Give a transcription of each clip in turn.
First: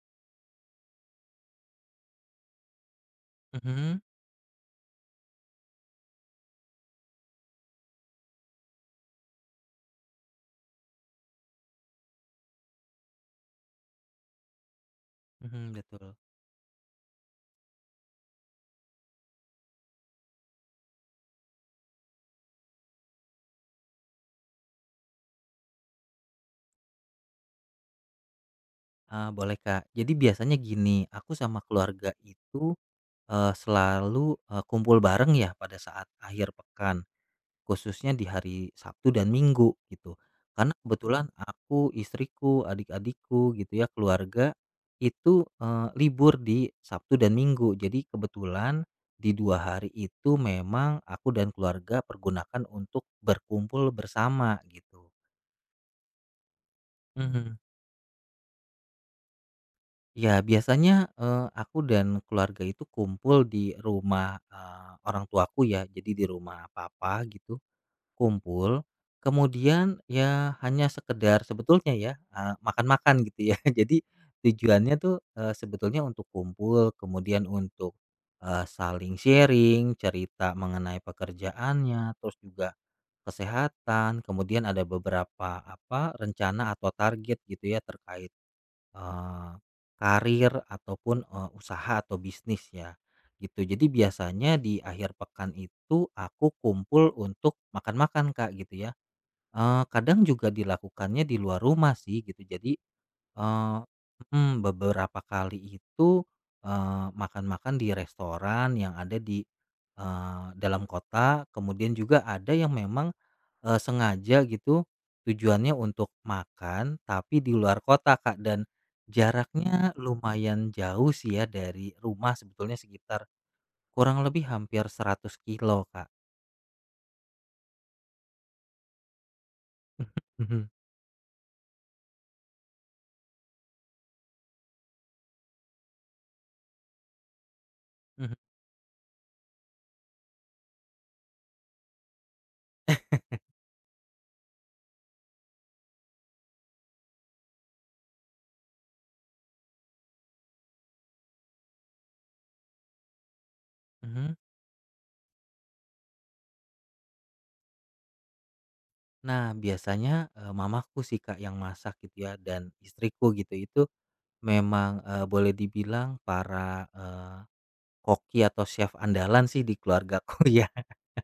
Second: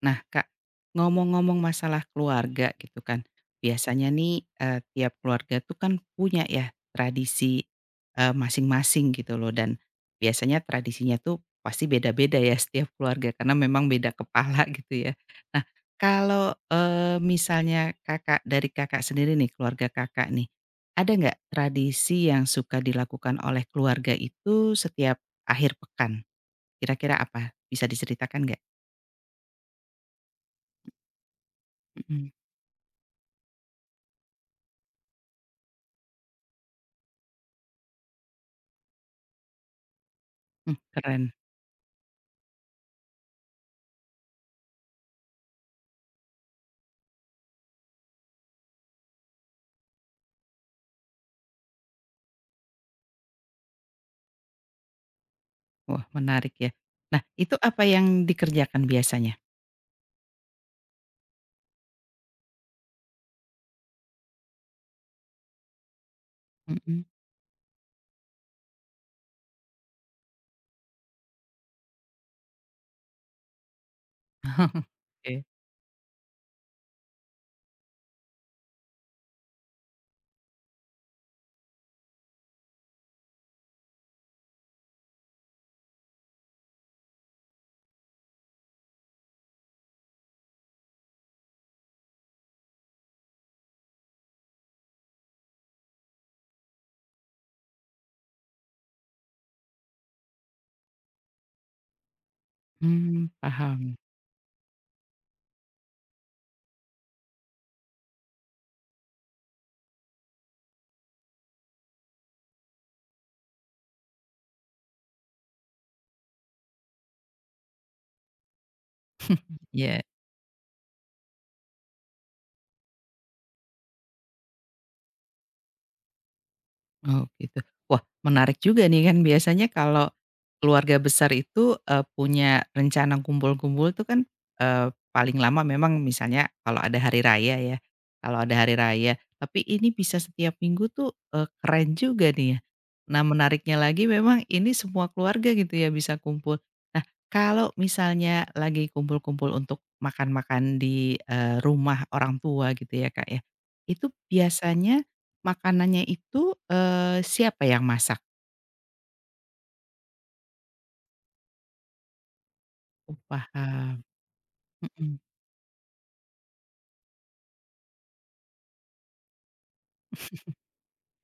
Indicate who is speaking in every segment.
Speaker 1: Nah Kak, ngomong-ngomong masalah keluarga gitu kan,
Speaker 2: Mhm,
Speaker 1: biasanya nih, tiap keluarga tuh kan punya ya tradisi, masing-masing gitu loh dan biasanya tradisinya tuh pasti beda-beda ya setiap keluarga karena memang beda kepala gitu ya. Nah
Speaker 2: mhm, betul.
Speaker 1: kalau, misalnya Kakak dari Kakak sendiri nih, keluarga Kakak nih, ada nggak tradisi yang suka dilakukan oleh keluarga itu setiap akhir pekan? Kira-kira apa? Bisa diceritakan nggak?
Speaker 2: Boleh, Kak. Jadi biasanya gini, aku sama keluarga
Speaker 1: Mhm,
Speaker 2: itu, selalu, kumpul bareng ya pada saat akhir pekan, khususnya di hari Sabtu dan Minggu gitu. Karena
Speaker 1: mh,
Speaker 2: kebetulan
Speaker 1: keren.
Speaker 2: aku, istriku, adik-adikku gitu ya, keluarga itu, libur di Sabtu dan Minggu. Jadi kebetulan di 2 hari itu memang aku dan keluarga pergunakan untuk berkumpul bersama gitu.
Speaker 1: Wah, menarik ya. Nah, itu
Speaker 2: Mhm.
Speaker 1: apa yang dikerjakan biasanya?
Speaker 2: Ya, biasanya, aku dan keluarga itu kumpul di rumah, orang tuaku ya, jadi di rumah
Speaker 1: Mhm.
Speaker 2: papa gitu, kumpul. Kemudian ya hanya sekedar sebetulnya ya, makan-makan gitu ya. Jadi tujuannya tuh,
Speaker 1: Oke.
Speaker 2: sebetulnya untuk kumpul, kemudian untuk, saling sharing, cerita mengenai pekerjaannya, terus juga kesehatan, kemudian ada beberapa apa, rencana atau target gitu ya terkait Eee, karir ataupun, usaha atau bisnis ya, gitu. Jadi biasanya di akhir pekan itu aku kumpul untuk makan-makan Kak, gitu ya. Kadang juga dilakukannya di luar rumah sih gitu. Jadi
Speaker 1: Mmm,
Speaker 2: Eee,
Speaker 1: paham.
Speaker 2: mhm, beberapa kali itu, makan-makan di restoran yang ada di, dalam kota, kemudian juga ada yang memang, sengaja gitu tujuannya untuk makan, tapi di luar kota, Kak, dan jaraknya
Speaker 1: Ya.
Speaker 2: lumayan jauh sih ya dari rumah sebetulnya sekitar kurang lebih hampir 100 kilo Kak.
Speaker 1: Oh gitu. Wah menarik juga nih kan biasanya kalau
Speaker 2: Mhm,
Speaker 1: keluarga besar itu, punya rencana kumpul-kumpul tuh kan, paling lama memang misalnya kalau ada hari raya ya,
Speaker 2: mhm,
Speaker 1: kalau ada hari raya. Tapi ini bisa setiap minggu tuh, keren juga nih ya. Nah menariknya lagi memang ini semua keluarga gitu ya bisa kumpul. Nah kalau misalnya lagi kumpul-kumpul untuk makan-makan di, rumah orang tua gitu ya Kak ya, itu
Speaker 2: mhm.
Speaker 1: biasanya makanannya itu, siapa yang masak?
Speaker 2: Nah, biasanya, mamaku sih, Kak, yang masak gitu ya dan
Speaker 1: Oh
Speaker 2: istriku gitu. Itu
Speaker 1: paham,
Speaker 2: memang,
Speaker 1: mhm.
Speaker 2: boleh dibilang para, koki atau chef andalan sih di keluargaku ya,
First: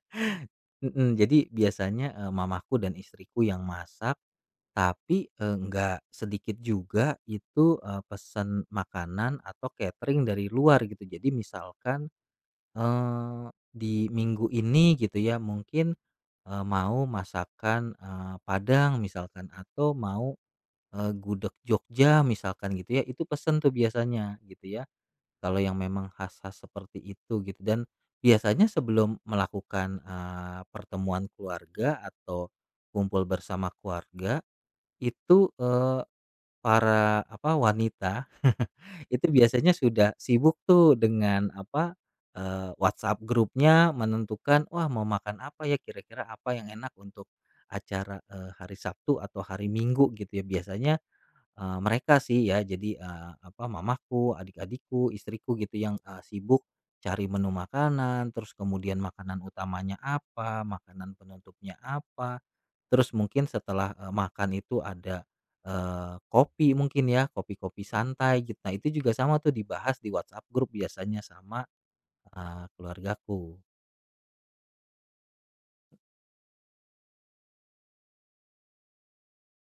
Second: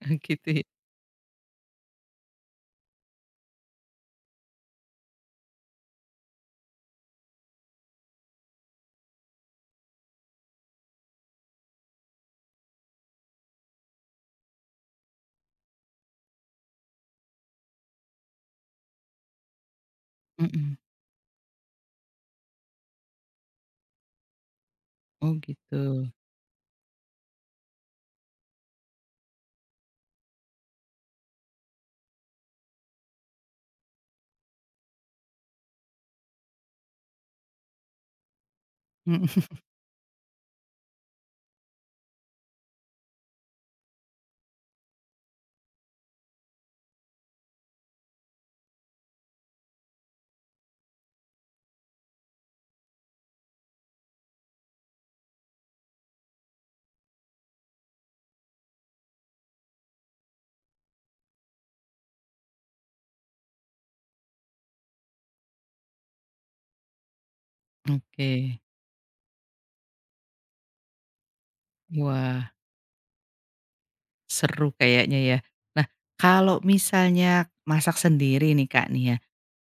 Speaker 1: Gitu ya.
Speaker 2: mhm, jadi biasanya, mamaku dan istriku yang masak, tapi, nggak sedikit juga itu, pesen makanan atau catering dari luar gitu. Jadi misalkan, di minggu ini gitu ya mungkin, mau masakan, Padang misalkan atau mau,
Speaker 1: Mhm.
Speaker 2: gudeg Jogja misalkan gitu ya, itu pesen tuh biasanya gitu ya.
Speaker 1: Oh
Speaker 2: Kalau yang
Speaker 1: gitu.
Speaker 2: memang khas-khas seperti itu gitu dan biasanya sebelum melakukan, pertemuan keluarga atau kumpul bersama keluarga itu, para apa, wanita itu
Speaker 1: Mhm.
Speaker 2: biasanya sudah sibuk tuh dengan apa, WhatsApp grupnya menentukan, "Wah mau makan apa ya, kira-kira apa yang enak untuk acara, hari Sabtu atau hari Minggu?" Gitu ya. Biasanya, mereka sih ya jadi, apa, mamaku, adik-adikku, istriku gitu yang, sibuk cari menu makanan, terus kemudian makanan utamanya apa, makanan penutupnya apa, terus mungkin setelah, makan itu ada, kopi mungkin ya, kopi-kopi
Speaker 1: Oke.
Speaker 2: santai gitu. Nah itu juga sama tuh dibahas di WhatsApp grup biasanya sama,
Speaker 1: Wah,
Speaker 2: keluargaku.
Speaker 1: seru kayaknya ya. Nah, kalau misalnya masak sendiri nih Kak nih ya,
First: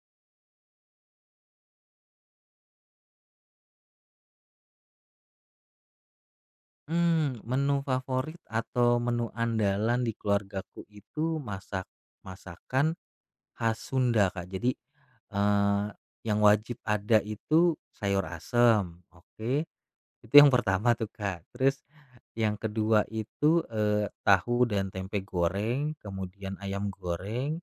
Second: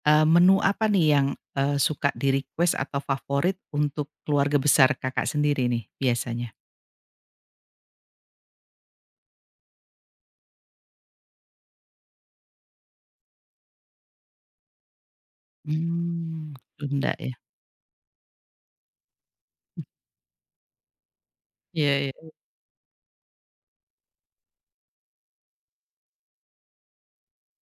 Speaker 1: menu apa nih yang, suka di-request atau favorit untuk keluarga besar Kakak sendiri nih biasanya?
Speaker 2: Hmm, menu favorit atau menu andalan di keluargaku itu masak masakan khas Sunda, Kak. Jadi, eee, yang
Speaker 1: Mmm.
Speaker 2: wajib
Speaker 1: Sunda
Speaker 2: ada
Speaker 1: ya?
Speaker 2: itu sayur asem, oke. Itu yang pertama tuh, Kak. Terus
Speaker 1: Iya iya.
Speaker 2: yang kedua itu, tahu dan tempe goreng, kemudian ayam goreng,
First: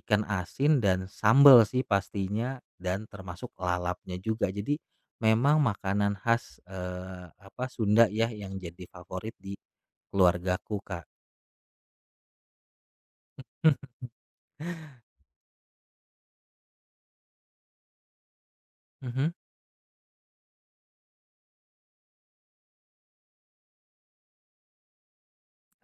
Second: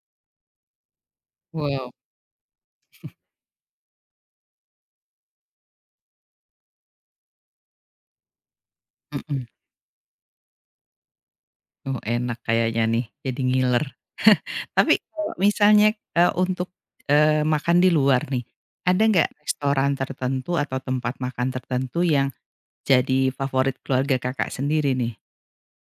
Speaker 2: ikan asin, dan sambal sih
Speaker 1: Wow.
Speaker 2: pastinya, dan termasuk lalapnya juga. Jadi memang makanan khas, apa, Sunda ya yang jadi favorit
Speaker 1: Mhm.
Speaker 2: di keluargaku, Kak.
Speaker 1: Oh enak kayaknya nih, jadi ngiler. Tapi kalau misalnya, untuk, makan di luar nih, ada
Speaker 2: Mhm.
Speaker 1: nggak restoran tertentu atau tempat makan tertentu yang jadi favorit keluarga Kakak sendiri nih?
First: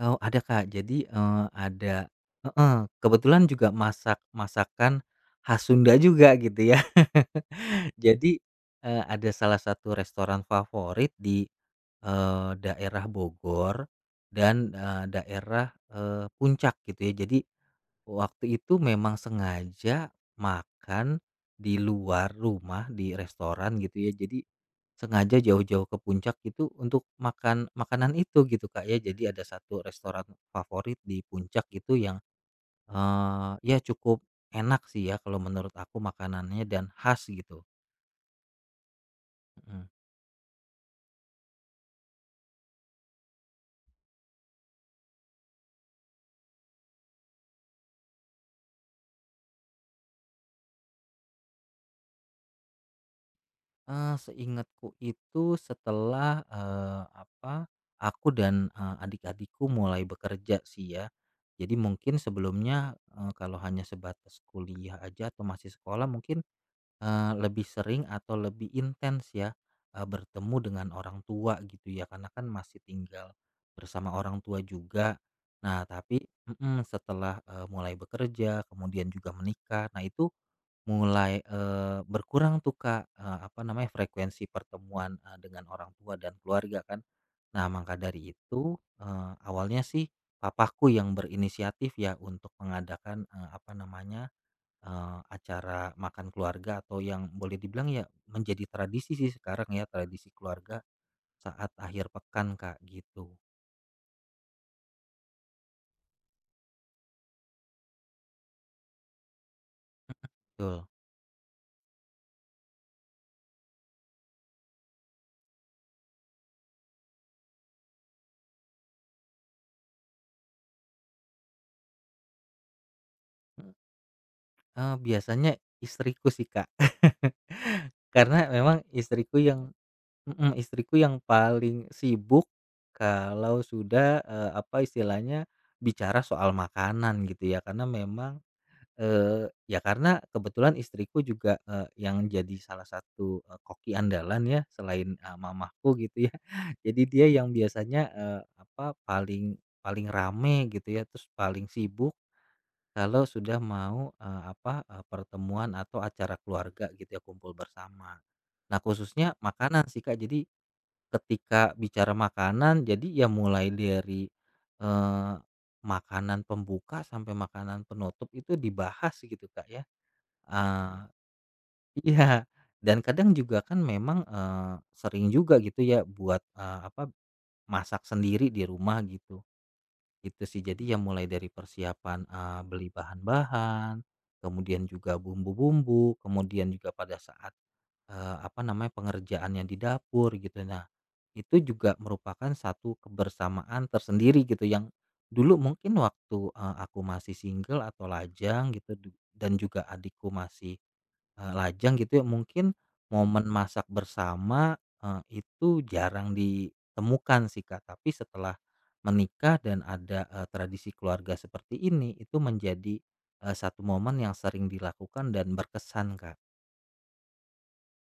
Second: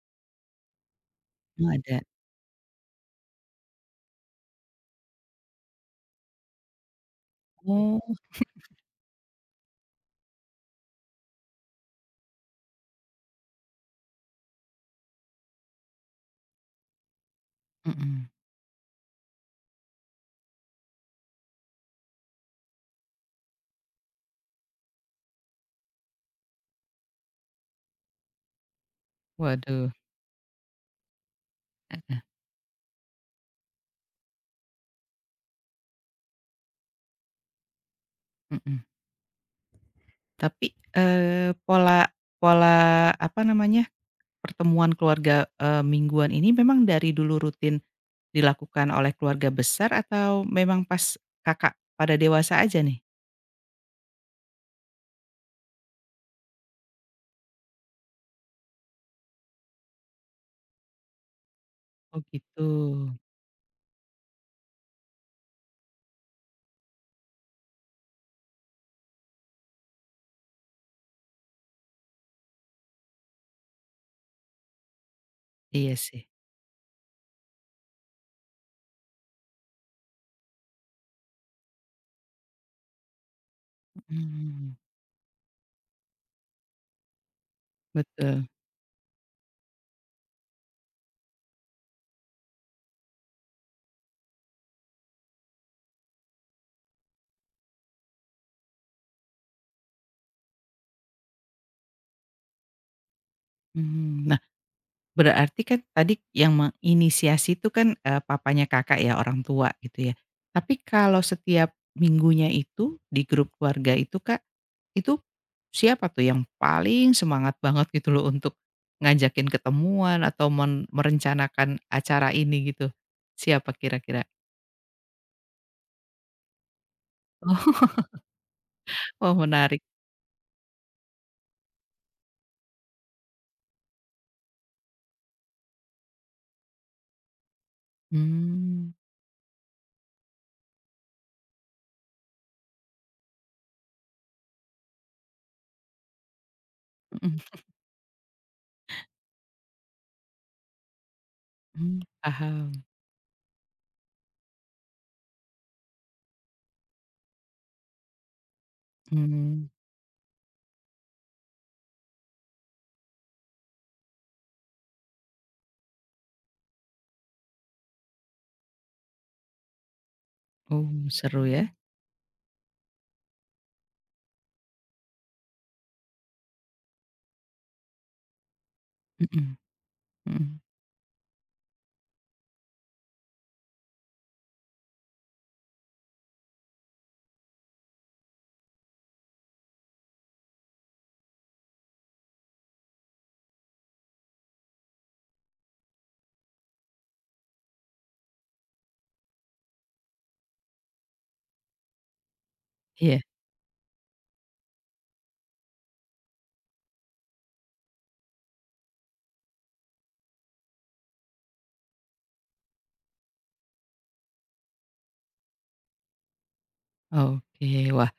Speaker 2: Oh, ada Kak. Jadi,
Speaker 1: Oh ada.
Speaker 2: ada heeh, kebetulan juga masak masakan khas Sunda juga gitu ya.
Speaker 1: Oh,
Speaker 2: Jadi, ada salah satu restoran favorit di, daerah Bogor dan, daerah, Puncak gitu ya. Jadi
Speaker 1: mhm.
Speaker 2: waktu itu memang sengaja makan di luar rumah, di restoran gitu ya. Jadi sengaja jauh-jauh ke puncak gitu untuk makan makanan itu gitu, Kak, ya. Jadi ada satu
Speaker 1: Waduh,
Speaker 2: restoran favorit di puncak gitu yang,
Speaker 1: heeh,
Speaker 2: ya cukup enak sih ya kalau menurut aku makanannya dan khas gitu.
Speaker 1: mhm.
Speaker 2: Mhm.
Speaker 1: Tapi, pola pola apa namanya, pertemuan keluarga, mingguan ini memang dari dulu rutin dilakukan oleh keluarga besar atau memang pas Kakak pada dewasa aja nih?
Speaker 2: Seingatku itu setelah, apa, aku dan, adik-adikku mulai bekerja sih ya. Jadi mungkin
Speaker 1: Oh gitu,
Speaker 2: sebelumnya, kalau hanya sebatas kuliah aja atau masih sekolah mungkin, lebih sering atau lebih intens ya, bertemu dengan orang tua gitu ya, karena kan masih tinggal bersama orang tua juga. Nah
Speaker 1: iya
Speaker 2: tapi
Speaker 1: sih.
Speaker 2: mhm, setelah, mulai bekerja kemudian juga menikah, nah itu mulai, berkurang tuh, Kak, apa namanya, frekuensi
Speaker 1: Mhm.
Speaker 2: pertemuan, dengan orang tua dan keluarga kan. Nah, maka dari
Speaker 1: Betul,
Speaker 2: itu, awalnya sih papaku yang berinisiatif ya untuk mengadakan, apa namanya, acara makan keluarga atau yang boleh dibilang ya menjadi tradisi sih sekarang ya, tradisi keluarga saat akhir pekan, Kak, gitu.
Speaker 1: mmm. Nah, berarti kan tadi yang menginisiasi itu kan, papanya Kakak ya, orang tua gitu ya. Tapi
Speaker 2: Betul.
Speaker 1: kalau setiap minggunya itu di grup keluarga itu Kak, itu siapa tuh yang paling semangat banget gitu loh untuk ngajakin ketemuan atau merencanakan acara ini gitu? Siapa kira-kira?
Speaker 2: Biasanya istriku sih, Kak.
Speaker 1: Oh.
Speaker 2: Karena memang
Speaker 1: Oh
Speaker 2: istriku yang
Speaker 1: menarik.
Speaker 2: Mhm, istriku yang paling sibuk kalau sudah, apa istilahnya, bicara soal makanan gitu ya. Karena memang,
Speaker 1: Mmm,
Speaker 2: ya karena kebetulan istriku juga, yang jadi salah satu, koki andalan ya selain, mamahku gitu ya. Jadi dia
Speaker 1: mhm,
Speaker 2: yang biasanya, apa, paling paling rame gitu ya, terus paling
Speaker 1: Mmm.
Speaker 2: sibuk
Speaker 1: Paham.
Speaker 2: kalau sudah mau, apa, pertemuan atau acara keluarga gitu ya, kumpul bersama. Nah khususnya
Speaker 1: Mmm.
Speaker 2: makanan sih Kak, jadi ketika bicara makanan jadi ya mulai dari, eee, makanan pembuka sampai makanan penutup itu dibahas gitu, Kak, ya.
Speaker 1: Oh,
Speaker 2: Eee
Speaker 1: seru ya?
Speaker 2: iya, dan kadang juga kan memang, sering juga gitu ya buat, apa, masak sendiri di rumah gitu.
Speaker 1: Mhm
Speaker 2: Itu
Speaker 1: mhm.
Speaker 2: sih jadi ya mulai dari persiapan, beli bahan-bahan, kemudian juga bumbu-bumbu, kemudian juga pada saat apa namanya, pengerjaannya di dapur gitu. Nah, itu juga merupakan satu kebersamaan tersendiri gitu yang dulu mungkin waktu, aku masih single atau lajang gitu dan juga adikku masih, lajang gitu ya, mungkin
Speaker 1: Iya,
Speaker 2: momen masak bersama, itu jarang ditemukan sih, Kak. Tapi setelah menikah dan ada, tradisi keluarga seperti ini, itu menjadi, satu momen yang sering dilakukan dan berkesan, Kak.
Speaker 1: oke. Wah,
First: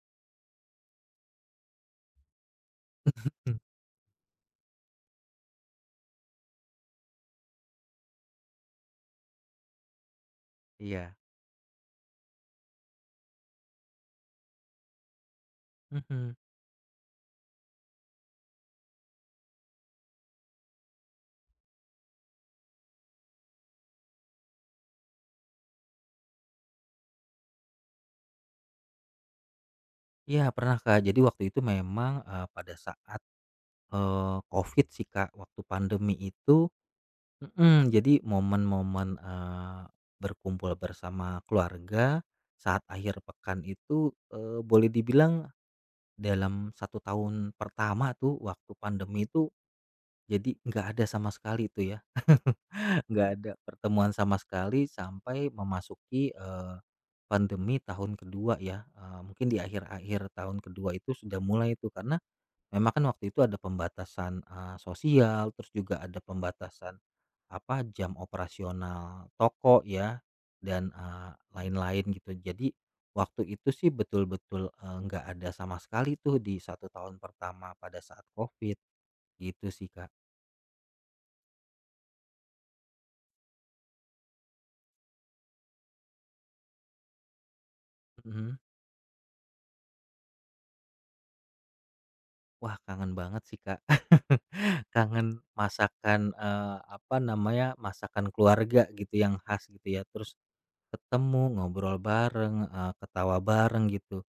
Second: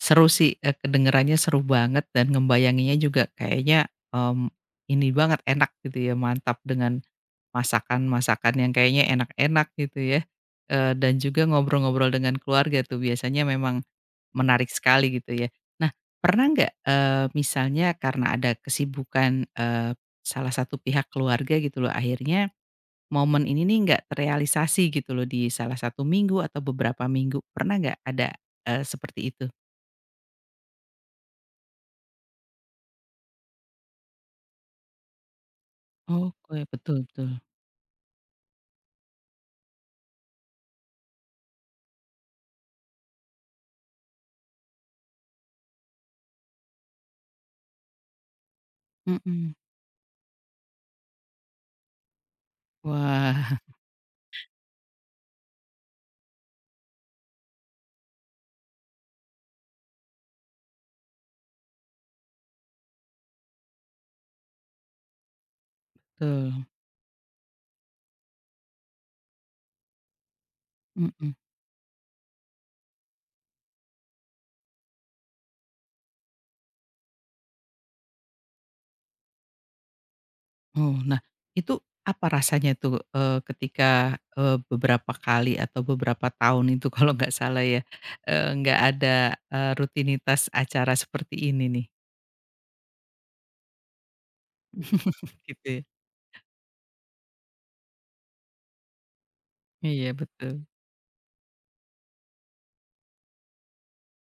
Speaker 1: seru sih, kedengerannya seru banget dan ngebayanginnya juga kayaknya, mmm, ini banget, enak gitu ya, mantap dengan masakan-masakan yang kayaknya enak-enak gitu ya,
Speaker 2: Iya.
Speaker 1: dan juga ngobrol-ngobrol dengan keluarga tuh biasanya memang menarik sekali gitu ya. Nah,
Speaker 2: Mhm.
Speaker 1: pernah nggak, misalnya karena ada kesibukan, salah satu pihak keluarga gitu loh, akhirnya momen ini nih nggak terrealisasi gitu loh di salah satu minggu atau beberapa minggu, pernah nggak ada, seperti itu?
Speaker 2: Iya pernah Kak, jadi waktu itu memang, pada saat, Covid sih Kak, waktu pandemi
Speaker 1: Oke,
Speaker 2: itu
Speaker 1: betul betul.
Speaker 2: mhm, jadi momen-momen, berkumpul bersama keluarga saat akhir pekan itu, boleh dibilang dalam satu tahun pertama tuh waktu pandemi itu
Speaker 1: Mhm.
Speaker 2: jadi nggak ada sama sekali tuh ya, nggak ada
Speaker 1: Wah.
Speaker 2: pertemuan sama sekali sampai memasuki, pandemi tahun kedua ya, mungkin di akhir-akhir tahun kedua itu sudah mulai tuh karena memang kan waktu itu ada pembatasan, sosial, terus juga ada
Speaker 1: Betul,
Speaker 2: pembatasan, apa, jam operasional toko ya, dan,
Speaker 1: mhm.
Speaker 2: lain-lain gitu. Jadi, waktu itu sih betul-betul, nggak ada sama sekali tuh di satu tahun pertama pada saat Covid, gitu sih, Kak.
Speaker 1: Oh, nah itu apa rasanya tuh, ketika, beberapa kali atau beberapa tahun itu kalau nggak salah ya,
Speaker 2: Mhm.
Speaker 1: nggak ada, rutinitas acara seperti ini nih?
Speaker 2: Wah, kangen banget sih, Kak. Kangen
Speaker 1: Gitu ya?
Speaker 2: masakan, apa namanya, masakan keluarga gitu yang khas gitu ya,
Speaker 1: Iya,
Speaker 2: terus
Speaker 1: betul.
Speaker 2: ketemu, ngobrol bareng, ketawa bareng gitu.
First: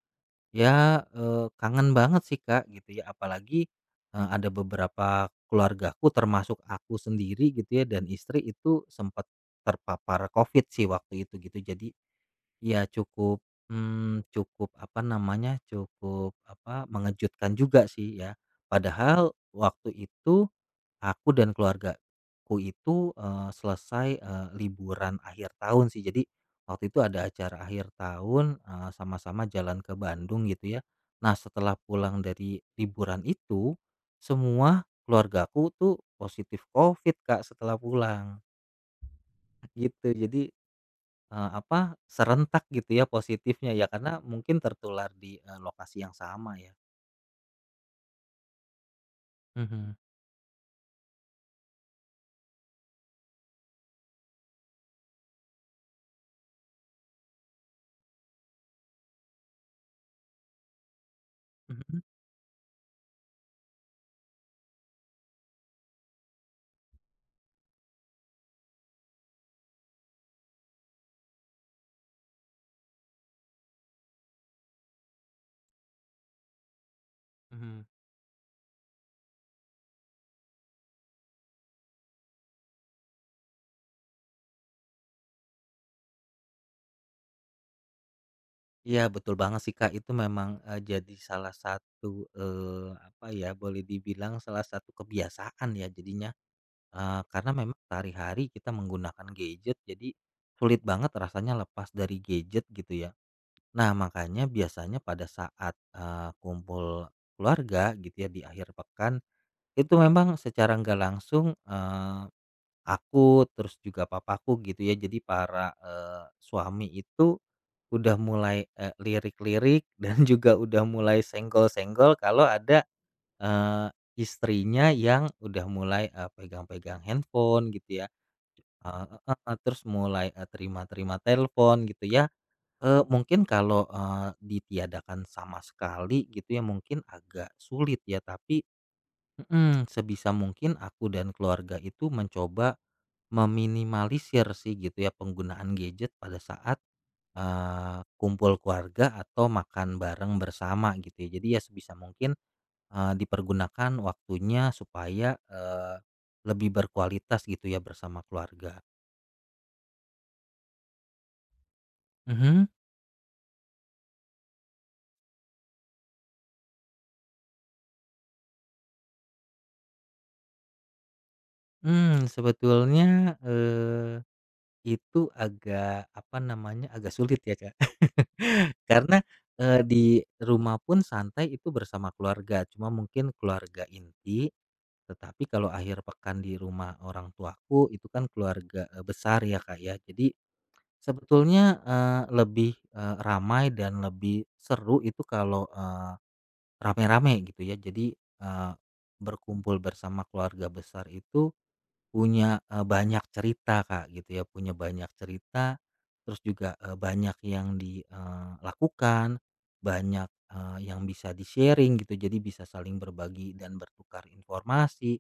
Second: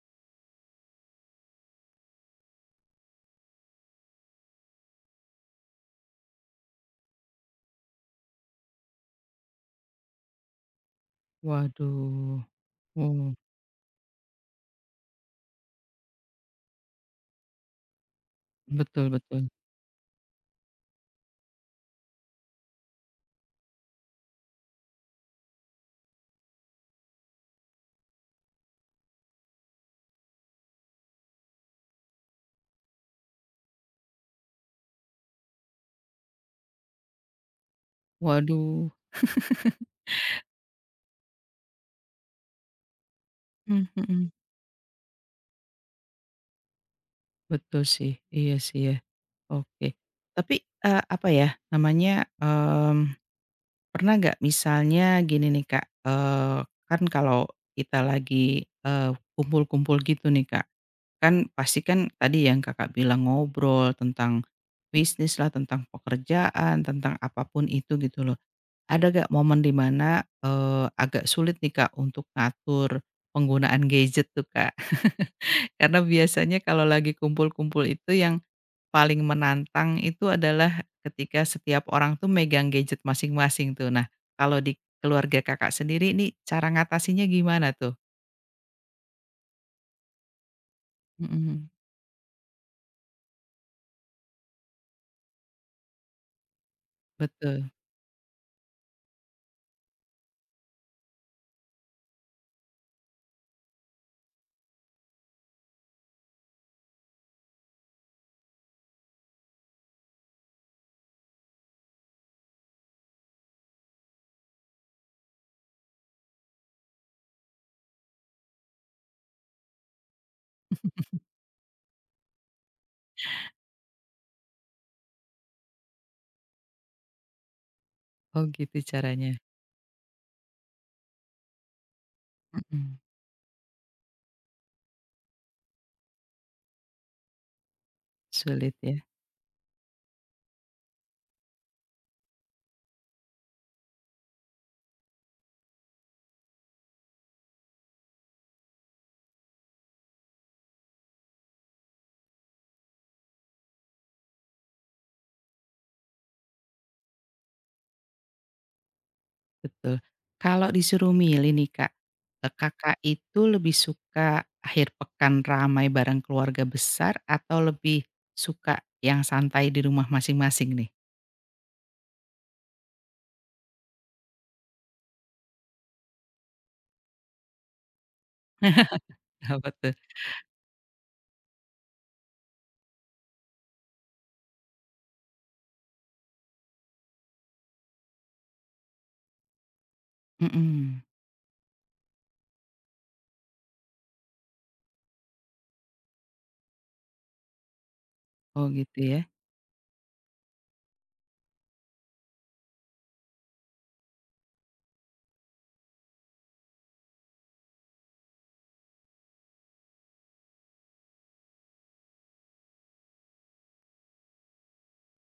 Speaker 2: Ya, kangen banget sih, Kak, gitu ya. Apalagi, ada beberapa keluargaku termasuk aku sendiri gitu ya dan istri itu sempat terpapar Covid sih waktu itu gitu. Jadi
Speaker 1: Waduh.
Speaker 2: ya
Speaker 1: Oh,
Speaker 2: cukup, cukup apa namanya, cukup apa, mengejutkan juga sih ya.
Speaker 1: betul
Speaker 2: Padahal
Speaker 1: betul.
Speaker 2: waktu itu aku dan keluargaku itu, selesai, liburan akhir tahun sih. Jadi waktu itu ada acara akhir tahun, sama-sama jalan ke Bandung gitu ya. Nah setelah pulang dari liburan itu, semua keluargaku tuh positif Covid Kak setelah pulang,
Speaker 1: Waduh.
Speaker 2: gitu. Jadi, apa, serentak gitu ya positifnya ya
Speaker 1: Mmm,
Speaker 2: karena
Speaker 1: mhm.
Speaker 2: mungkin tertular di, lokasi yang sama ya.
Speaker 1: Betul sih, iya sih ya,
Speaker 2: Mhm,
Speaker 1: oke. Tapi, apa ya namanya, pernah nggak misalnya gini nih Kak, kan kalau kita lagi, kumpul-kumpul gitu nih Kak, kan pasti
Speaker 2: mhm,
Speaker 1: kan tadi yang Kakak bilang ngobrol tentang bisnis lah tentang pekerjaan, tentang apapun itu gitu loh. Ada nggak momen di mana, agak sulit nih Kak untuk ngatur penggunaan gadget tuh Kak? Karena biasanya kalau lagi
Speaker 2: mhm.
Speaker 1: kumpul-kumpul itu yang paling menantang itu adalah ketika setiap orang tuh megang gadget masing-masing tuh. Nah, kalau di keluarga Kakak sendiri ini cara ngatasinnya gimana tuh?
Speaker 2: Iya betul banget sih Kak, itu memang, jadi salah
Speaker 1: Mhm.
Speaker 2: satu, apa ya, boleh dibilang salah satu kebiasaan ya jadinya, karena
Speaker 1: Betul.
Speaker 2: memang sehari-hari kita menggunakan gadget jadi sulit banget rasanya lepas dari gadget gitu ya. Nah makanya biasanya pada saat, kumpul keluarga gitu ya di akhir pekan, itu memang secara nggak langsung, aku, terus juga papaku gitu ya. Jadi para, suami itu udah mulai, lirik-lirik dan juga udah mulai senggol-senggol kalau ada, eee, istrinya yang udah mulai, pegang-pegang handphone gitu ya,
Speaker 1: Oh gitu caranya.
Speaker 2: terus mulai, terima-terima telepon gitu ya.
Speaker 1: Mhm.
Speaker 2: Mungkin kalau, ditiadakan sama sekali gitu ya mungkin agak sulit ya, tapi
Speaker 1: Sulit ya,
Speaker 2: mhm, sebisa mungkin aku dan keluarga itu mencoba meminimalisir sih gitu ya penggunaan gadget pada saat, kumpul keluarga atau makan bareng bersama gitu ya. Jadi ya sebisa mungkin, dipergunakan waktunya supaya, lebih berkualitas gitu ya bersama keluarga.
Speaker 1: betul. Kalau disuruh milih nih Kak,
Speaker 2: Mhm,
Speaker 1: Kakak itu lebih suka akhir pekan ramai bareng keluarga besar atau lebih suka yang santai di rumah masing-masing nih?
Speaker 2: mmm, Sebetulnya, itu agak apa namanya, agak sulit ya Kak karena,
Speaker 1: Apa tuh?
Speaker 2: di rumah pun santai itu bersama keluarga cuma mungkin keluarga inti. Tetapi kalau akhir pekan di rumah orang tuaku itu kan keluarga, besar ya, Kak, ya. Jadi
Speaker 1: Mhm.
Speaker 2: sebetulnya, lebih, ramai dan lebih seru itu kalau, rame-rame gitu ya. Jadi,
Speaker 1: Oh
Speaker 2: eee,
Speaker 1: gitu ya?
Speaker 2: berkumpul bersama keluarga besar itu punya, banyak cerita Kak, gitu ya, punya banyak cerita, terus juga, banyak yang dilakukan banyak, yang bisa di-sharing gitu, jadi bisa saling berbagi dan bertukar informasi,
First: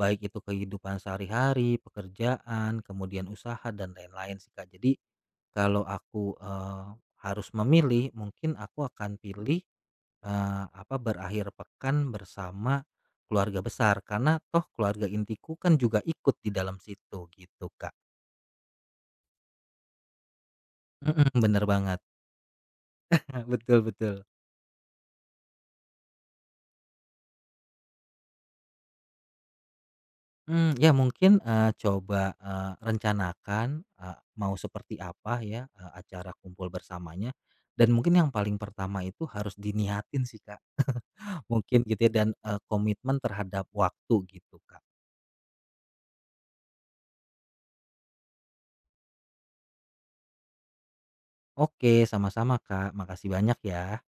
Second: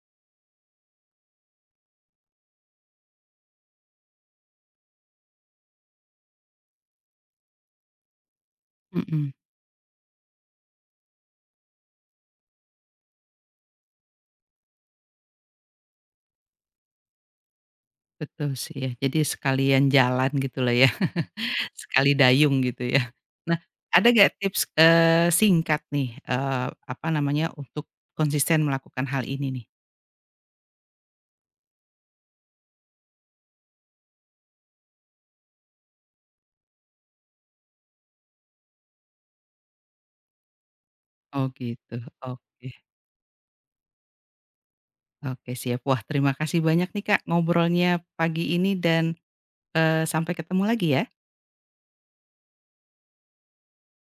Speaker 2: baik itu kehidupan sehari-hari, pekerjaan, kemudian usaha dan lain-lain sih Kak. Jadi, kalau aku, harus memilih, mungkin aku akan
Speaker 1: Mhm.
Speaker 2: pilih apa, berakhir pekan bersama keluarga besar, karena toh keluarga intiku kan juga ikut di dalam situ gitu, Kak.
Speaker 1: Betul sih ya, jadi sekalian jalan gitu lah ya,
Speaker 2: Mhm, bener banget.
Speaker 1: sekali dayung gitu ya. Nah,
Speaker 2: Betul,
Speaker 1: ada
Speaker 2: betul.
Speaker 1: nggak tips, singkat nih, apa namanya, untuk konsisten melakukan hal ini nih?
Speaker 2: Ya mungkin, coba, rencanakan, mau seperti apa ya, acara kumpul bersamanya dan mungkin yang paling pertama itu harus diniatin sih, Kak,
Speaker 1: Oh
Speaker 2: mungkin
Speaker 1: gitu,
Speaker 2: gitu ya dan,
Speaker 1: oke
Speaker 2: komitmen terhadap waktu gitu, Kak.
Speaker 1: oke siap. Wah terima kasih banyak nih Kak, ngobrolnya pagi ini dan, sampai ketemu lagi ya.
Speaker 2: Oke, sama-sama, Kak, makasih banyak ya.